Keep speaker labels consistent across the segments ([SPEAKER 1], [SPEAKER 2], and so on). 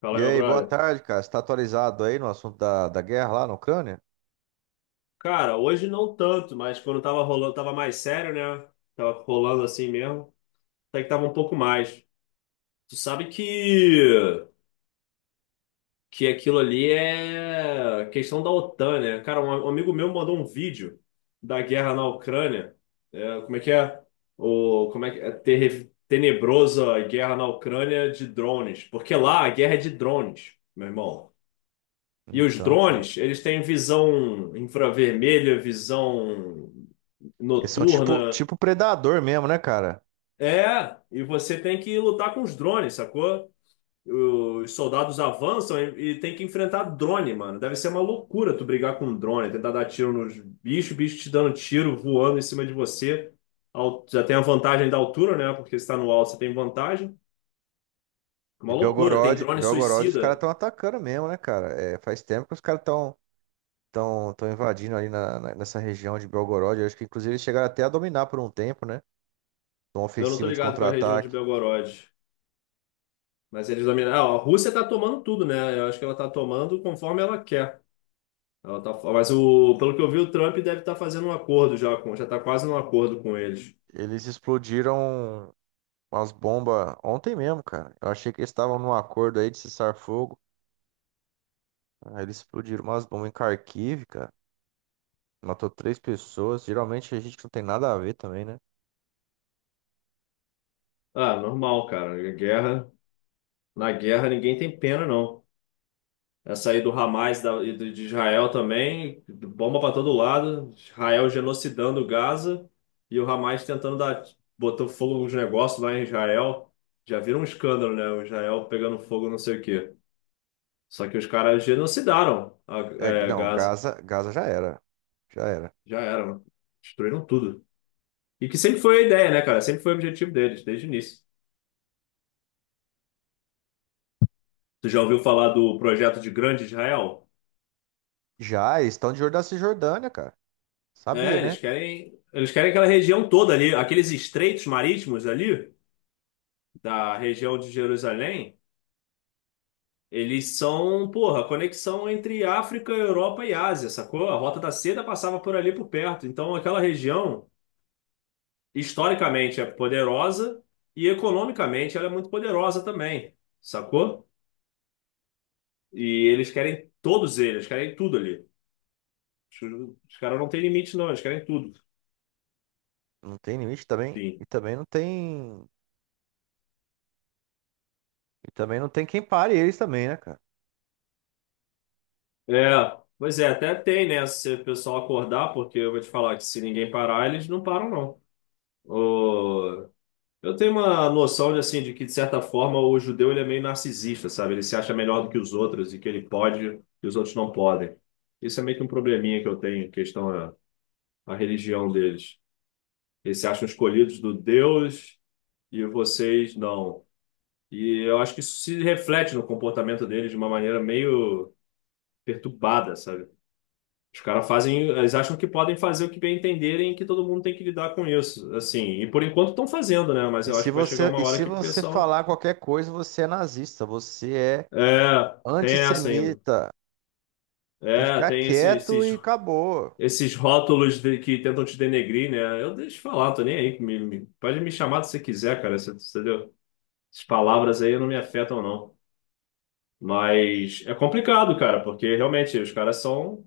[SPEAKER 1] Fala,
[SPEAKER 2] E
[SPEAKER 1] meu
[SPEAKER 2] aí, boa
[SPEAKER 1] brother.
[SPEAKER 2] tarde, cara. Você tá atualizado aí no assunto da guerra lá na Ucrânia?
[SPEAKER 1] Cara, hoje não tanto, mas quando tava rolando, tava mais sério, né? Tava rolando assim mesmo. Até que tava um pouco mais. Tu sabe que aquilo ali é questão da OTAN, né? Cara, um amigo meu mandou um vídeo da guerra na Ucrânia. É, como é que é? O, como é que é? Tenebrosa guerra na Ucrânia de drones. Porque lá a guerra é de drones, meu irmão. E os
[SPEAKER 2] Então, cara.
[SPEAKER 1] drones, eles têm visão infravermelha, visão
[SPEAKER 2] Eles são tipo,
[SPEAKER 1] noturna.
[SPEAKER 2] tipo predador mesmo, né, cara?
[SPEAKER 1] É, e você tem que lutar com os drones, sacou? Os soldados avançam e tem que enfrentar drone, mano. Deve ser uma loucura tu brigar com um drone, tentar dar tiro nos bichos, bicho te dando tiro, voando em cima de você. Já tem a vantagem da altura, né? Porque se tá no alto, você tem vantagem. É
[SPEAKER 2] E
[SPEAKER 1] uma loucura. Tem
[SPEAKER 2] Belgorod,
[SPEAKER 1] drone
[SPEAKER 2] Belgorod, os caras
[SPEAKER 1] suicida.
[SPEAKER 2] estão atacando mesmo, né, cara? É, faz tempo que os caras estão tão invadindo ali nessa região de Belgorod. Eu acho que, inclusive, eles chegaram até a dominar por um tempo, né? Uma
[SPEAKER 1] Eu não tô
[SPEAKER 2] ofensiva de
[SPEAKER 1] ligado com a região de
[SPEAKER 2] contra-ataque.
[SPEAKER 1] Belgorod. Mas eles dominam. Ah, a Rússia tá tomando tudo, né? Eu acho que ela tá tomando conforme ela quer. Ela tá, mas o, pelo que eu vi, o Trump deve estar fazendo um acordo já com, já está quase num acordo com eles.
[SPEAKER 2] Eles explodiram umas bombas ontem mesmo, cara. Eu achei que eles estavam num acordo aí de cessar fogo. Aí eles explodiram umas bombas em Kharkiv, cara. Matou três pessoas. Geralmente a gente não tem nada a ver também, né?
[SPEAKER 1] Ah, normal, cara. Guerra, na guerra ninguém tem pena, não. Essa aí do Hamas da- e do- de Israel também, bomba para todo lado, Israel genocidando Gaza e o Hamas tentando dar, botou fogo nos negócios lá em Israel. Já viram um escândalo, né? O Israel pegando fogo, não sei o quê. Só que os caras genocidaram
[SPEAKER 2] É,
[SPEAKER 1] é,
[SPEAKER 2] não,
[SPEAKER 1] Gaza.
[SPEAKER 2] Gaza já era. Já era.
[SPEAKER 1] Já era, mano. Destruíram tudo. E que sempre foi a ideia, né, cara? Sempre foi o objetivo deles, desde o início. Tu já ouviu falar do projeto de Grande Israel?
[SPEAKER 2] Já, eles estão de olho da Cisjordânia, cara. Sabia,
[SPEAKER 1] É,
[SPEAKER 2] né?
[SPEAKER 1] eles querem aquela região toda ali, aqueles estreitos marítimos ali, da região de Jerusalém, eles são, porra, conexão entre África, Europa e Ásia, sacou? A Rota da Seda passava por ali por perto. Então, aquela região, historicamente, é poderosa e economicamente ela é muito poderosa também, sacou? E eles querem todos eles, querem tudo ali. Os caras não têm limite, não, eles querem tudo.
[SPEAKER 2] Não tem limite também.
[SPEAKER 1] Enfim.
[SPEAKER 2] E também não tem. E também não tem quem pare eles também, né, cara?
[SPEAKER 1] É, pois é, até tem, né? Se o pessoal acordar, porque eu vou te falar que se ninguém parar, eles não param, não. O- Eu tenho uma noção de, assim, de que, de certa forma, o judeu ele é meio narcisista, sabe? Ele se acha melhor do que os outros e que ele pode e os outros não podem. Isso é meio que um probleminha que eu tenho, em questão a religião deles. Eles se acham escolhidos do Deus e vocês não. E eu acho que isso se reflete no comportamento deles de uma maneira meio perturbada, sabe? Os caras fazem, eles acham que podem fazer o que bem entenderem e que todo mundo tem que lidar com isso, assim. E por enquanto estão fazendo, né? Mas
[SPEAKER 2] E
[SPEAKER 1] eu acho
[SPEAKER 2] se
[SPEAKER 1] que vai chegar
[SPEAKER 2] você,
[SPEAKER 1] uma
[SPEAKER 2] e
[SPEAKER 1] hora
[SPEAKER 2] se
[SPEAKER 1] que o
[SPEAKER 2] você
[SPEAKER 1] pessoal,
[SPEAKER 2] falar qualquer coisa, você é nazista, você é
[SPEAKER 1] é, tem essa ainda.
[SPEAKER 2] antissemita. Tem que
[SPEAKER 1] É,
[SPEAKER 2] ficar quieto
[SPEAKER 1] esses
[SPEAKER 2] e acabou.
[SPEAKER 1] esses rótulos que tentam te denegrir, né? Eu deixo falar, tô nem aí. Pode me chamar se você quiser, cara. Você, entendeu? Essas palavras aí não me afetam, não. Mas é complicado, cara, porque realmente os caras são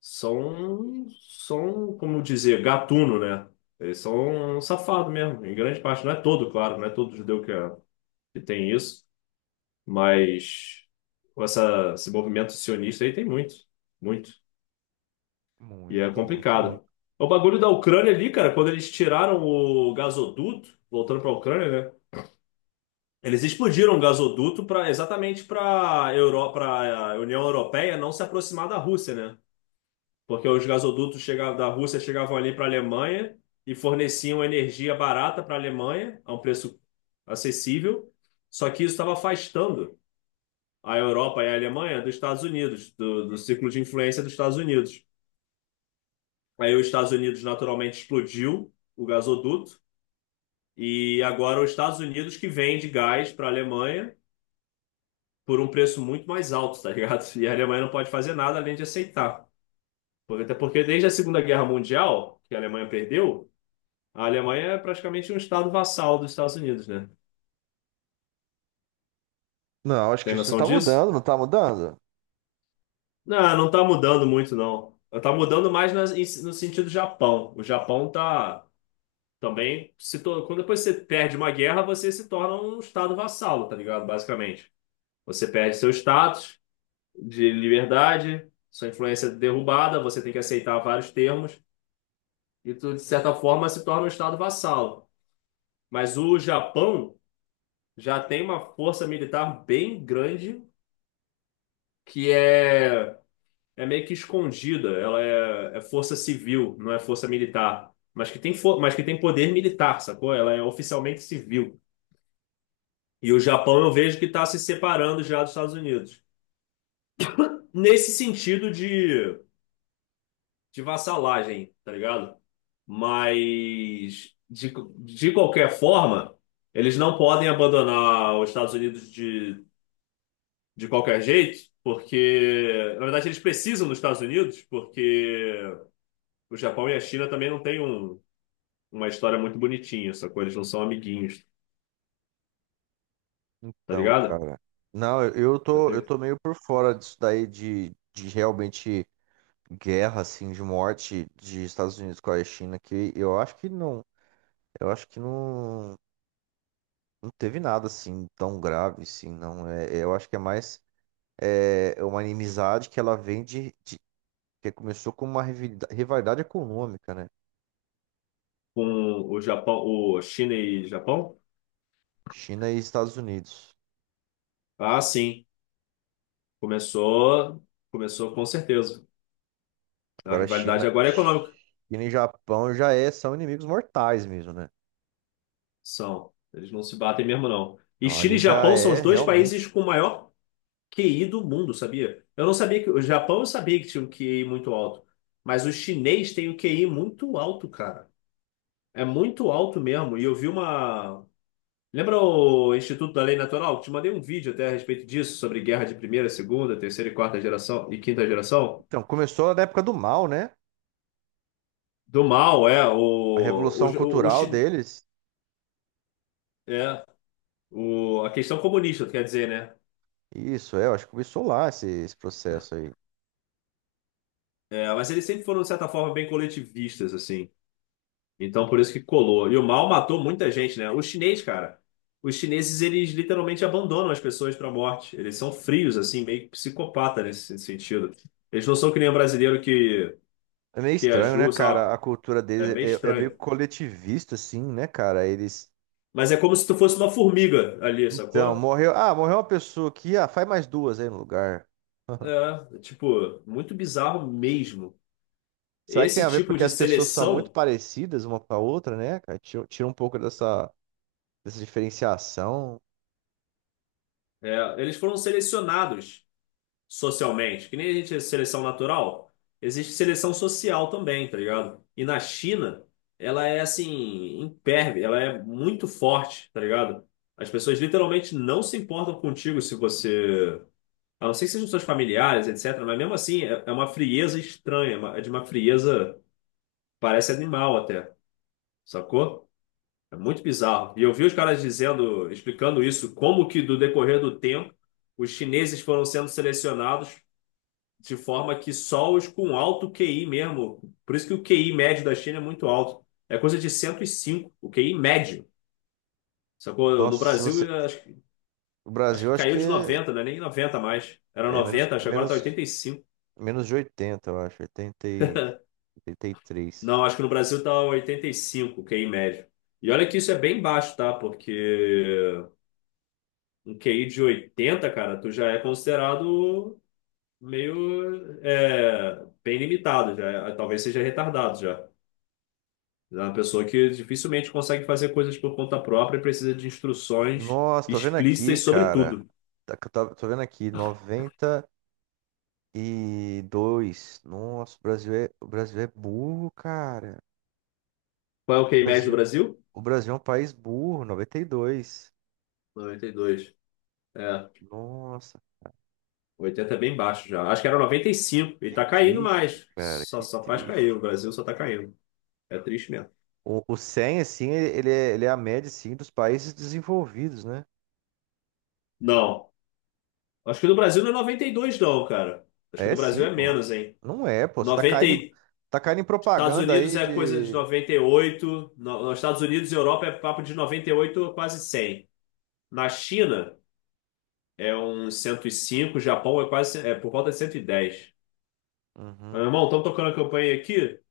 [SPEAKER 1] são, são, como dizer, gatuno, né? Eles são safados mesmo, em grande parte. Não é todo, claro, não é todo judeu que tem isso, mas com essa, esse movimento sionista aí tem muito, muito. E é
[SPEAKER 2] Muito, muito, muito.
[SPEAKER 1] complicado. O bagulho da Ucrânia ali, cara, quando eles tiraram o gasoduto, voltando para a Ucrânia, né? Eles explodiram o gasoduto para Europa, para a União Europeia não se aproximar da Rússia, né? Porque os gasodutos chegavam, da Rússia chegavam ali para a Alemanha e forneciam energia barata para a Alemanha, a um preço acessível. Só que isso estava afastando a Europa e a Alemanha dos Estados Unidos, do círculo de influência dos Estados Unidos. Aí os Estados Unidos naturalmente explodiu o gasoduto e agora os Estados Unidos que vende gás para a Alemanha por um preço muito mais alto, tá ligado? E a Alemanha não pode fazer nada além de aceitar. Até porque desde a Segunda Guerra Mundial, que a Alemanha perdeu, a Alemanha é praticamente um estado vassal dos Estados Unidos, né?
[SPEAKER 2] Não, acho que
[SPEAKER 1] Tem
[SPEAKER 2] isso
[SPEAKER 1] noção
[SPEAKER 2] tá
[SPEAKER 1] disso?
[SPEAKER 2] mudando, não tá mudando?
[SPEAKER 1] Não, não tá mudando muito, não. Tá mudando mais no sentido Japão. O Japão tá também se tor- quando depois você perde uma guerra, você se torna um estado vassalo, tá ligado? Basicamente. Você perde seu status de liberdade, sua influência é derrubada, você tem que aceitar vários termos e tu, de certa forma, se torna um estado vassalo. Mas o Japão já tem uma força militar bem grande que é meio que escondida. Ela é força civil, não é força militar. Mas que tem, mas que tem poder militar, sacou? Ela é oficialmente civil. E o Japão eu vejo que está se separando já dos Estados Unidos. Nesse sentido de vassalagem, tá ligado? Mas, de qualquer forma, eles não podem abandonar os Estados Unidos de qualquer jeito, porque, na verdade, eles precisam dos Estados Unidos, porque o Japão e a China também não têm uma história muito bonitinha, sacou? Eles não são amiguinhos, tá
[SPEAKER 2] Então,
[SPEAKER 1] ligado?
[SPEAKER 2] cara. Não, eu, eu
[SPEAKER 1] Já
[SPEAKER 2] tô, eu
[SPEAKER 1] teve
[SPEAKER 2] tô meio por fora disso daí de realmente guerra, assim, de morte de Estados Unidos com a China, que eu acho que não, não teve nada, assim, tão grave, assim, não. É, eu acho que é mais é uma inimizade que ela vem que começou com uma rivalidade econômica, né?
[SPEAKER 1] com o Japão, o China e Japão?
[SPEAKER 2] China e Estados Unidos.
[SPEAKER 1] Ah, sim. Começou, começou com certeza. A
[SPEAKER 2] Agora,
[SPEAKER 1] rivalidade
[SPEAKER 2] China,
[SPEAKER 1] agora é econômica.
[SPEAKER 2] China e Japão já são inimigos mortais mesmo, né?
[SPEAKER 1] São. Eles não se batem mesmo, não. E
[SPEAKER 2] Então,
[SPEAKER 1] China
[SPEAKER 2] ali
[SPEAKER 1] e
[SPEAKER 2] já
[SPEAKER 1] Japão são
[SPEAKER 2] é
[SPEAKER 1] os dois países
[SPEAKER 2] realmente.
[SPEAKER 1] com o maior QI do mundo, sabia? Eu não sabia que. O Japão eu sabia que tinha um QI muito alto. Mas o chinês tem um QI muito alto, cara. É muito alto mesmo. E eu vi uma, lembra o Instituto da Lei Natural? Te mandei um vídeo até a respeito disso, sobre guerra de primeira, segunda, terceira e quarta geração e quinta geração.
[SPEAKER 2] Então, começou na época do Mao, né?
[SPEAKER 1] Do mal, é,
[SPEAKER 2] A revolução cultural deles.
[SPEAKER 1] é, a questão comunista, quer dizer, né?
[SPEAKER 2] Isso, é, eu acho que começou lá esse processo aí.
[SPEAKER 1] É, mas eles sempre foram, de certa forma, bem coletivistas, assim. Então, por isso que colou. E o mal matou muita gente, né? O chinês, cara, os chineses, eles literalmente abandonam as pessoas para a morte. Eles são frios, assim, meio psicopata nesse sentido. Eles não são que nem o brasileiro
[SPEAKER 2] É meio
[SPEAKER 1] que
[SPEAKER 2] estranho, né,
[SPEAKER 1] ajuda, sei lá,
[SPEAKER 2] cara? A cultura
[SPEAKER 1] é
[SPEAKER 2] deles
[SPEAKER 1] meio
[SPEAKER 2] é meio
[SPEAKER 1] estranho.
[SPEAKER 2] coletivista, assim, né, cara? Eles.
[SPEAKER 1] Mas é como se tu fosse uma formiga ali,
[SPEAKER 2] Então,
[SPEAKER 1] sacou?
[SPEAKER 2] morreu. Ah, morreu uma pessoa aqui. Ah, faz mais duas aí no lugar.
[SPEAKER 1] É, tipo, muito bizarro mesmo.
[SPEAKER 2] Será que tem
[SPEAKER 1] Esse
[SPEAKER 2] a ver
[SPEAKER 1] tipo
[SPEAKER 2] porque
[SPEAKER 1] de
[SPEAKER 2] as pessoas são muito
[SPEAKER 1] seleção,
[SPEAKER 2] parecidas uma com a outra, né, cara? Tira um pouco dessa, diferenciação.
[SPEAKER 1] é, eles foram selecionados socialmente, que nem a gente é seleção natural, existe seleção social também, tá ligado? E na China, ela é assim, imperve, ela é muito forte, tá ligado? As pessoas literalmente não se importam contigo se você. A não ser que sejam seus familiares, etc. Mas mesmo assim, é uma frieza estranha, é de uma frieza, parece animal até, sacou? É muito bizarro. E eu vi os caras dizendo, explicando isso, como que do decorrer do tempo os chineses foram sendo selecionados de forma que só os com alto QI mesmo. Por isso que o QI médio da China é muito alto. É coisa de 105 o QI médio. Sacou? No
[SPEAKER 2] Nossa, se
[SPEAKER 1] Brasil,
[SPEAKER 2] você.
[SPEAKER 1] eu acho,
[SPEAKER 2] O
[SPEAKER 1] acho
[SPEAKER 2] Brasil,
[SPEAKER 1] que
[SPEAKER 2] acho
[SPEAKER 1] caiu
[SPEAKER 2] que
[SPEAKER 1] de 90, não é nem 90 mais. Era
[SPEAKER 2] é menos,
[SPEAKER 1] 90 acho que agora tá
[SPEAKER 2] menos,
[SPEAKER 1] 85.
[SPEAKER 2] menos de 80, eu acho. 83.
[SPEAKER 1] Não, acho que no Brasil tá 85, o QI médio. E olha que isso é bem baixo, tá? Porque um QI de 80, cara, tu já é considerado meio é, bem limitado, talvez seja retardado já. É uma pessoa que dificilmente consegue fazer coisas por conta própria e precisa de instruções
[SPEAKER 2] Nossa, tô vendo aqui,
[SPEAKER 1] explícitas sobre
[SPEAKER 2] cara.
[SPEAKER 1] tudo.
[SPEAKER 2] Tô vendo aqui, 92. Nossa, o Brasil é burro, cara.
[SPEAKER 1] Qual é o
[SPEAKER 2] O
[SPEAKER 1] QI médio
[SPEAKER 2] Brasil,
[SPEAKER 1] do Brasil?
[SPEAKER 2] o Brasil é um país burro, 92.
[SPEAKER 1] 92. É,
[SPEAKER 2] Nossa,
[SPEAKER 1] oitenta é bem baixo já. Acho que era noventa e cinco e
[SPEAKER 2] que
[SPEAKER 1] tá caindo
[SPEAKER 2] triste,
[SPEAKER 1] mais.
[SPEAKER 2] cara,
[SPEAKER 1] Só,
[SPEAKER 2] que
[SPEAKER 1] só faz cair, o
[SPEAKER 2] triste.
[SPEAKER 1] Brasil só tá caindo. É triste mesmo.
[SPEAKER 2] O 100, assim, ele é a média, assim, dos países desenvolvidos, né?
[SPEAKER 1] Não, acho que do Brasil não é 92 não, cara. Acho que do
[SPEAKER 2] É
[SPEAKER 1] Brasil
[SPEAKER 2] sim,
[SPEAKER 1] é
[SPEAKER 2] pô.
[SPEAKER 1] menos, hein?
[SPEAKER 2] Não é, pô. Você
[SPEAKER 1] 90.
[SPEAKER 2] tá caindo em
[SPEAKER 1] Estados
[SPEAKER 2] propaganda
[SPEAKER 1] Unidos
[SPEAKER 2] aí
[SPEAKER 1] é coisa de
[SPEAKER 2] de...
[SPEAKER 1] 98. Nos Estados Unidos e Europa é papo de 98 a quase 100. Na China é uns 105. Japão é quase é por volta de 110. Meu
[SPEAKER 2] Uhum.
[SPEAKER 1] irmão, estão tocando a campanha aqui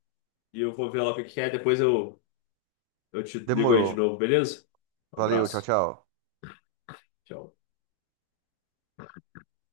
[SPEAKER 1] e eu vou ver lá o que que é. Depois eu te ligo aí de
[SPEAKER 2] Demorou.
[SPEAKER 1] novo, beleza? Um
[SPEAKER 2] Valeu, tchau,
[SPEAKER 1] abraço.
[SPEAKER 2] tchau.
[SPEAKER 1] Tchau.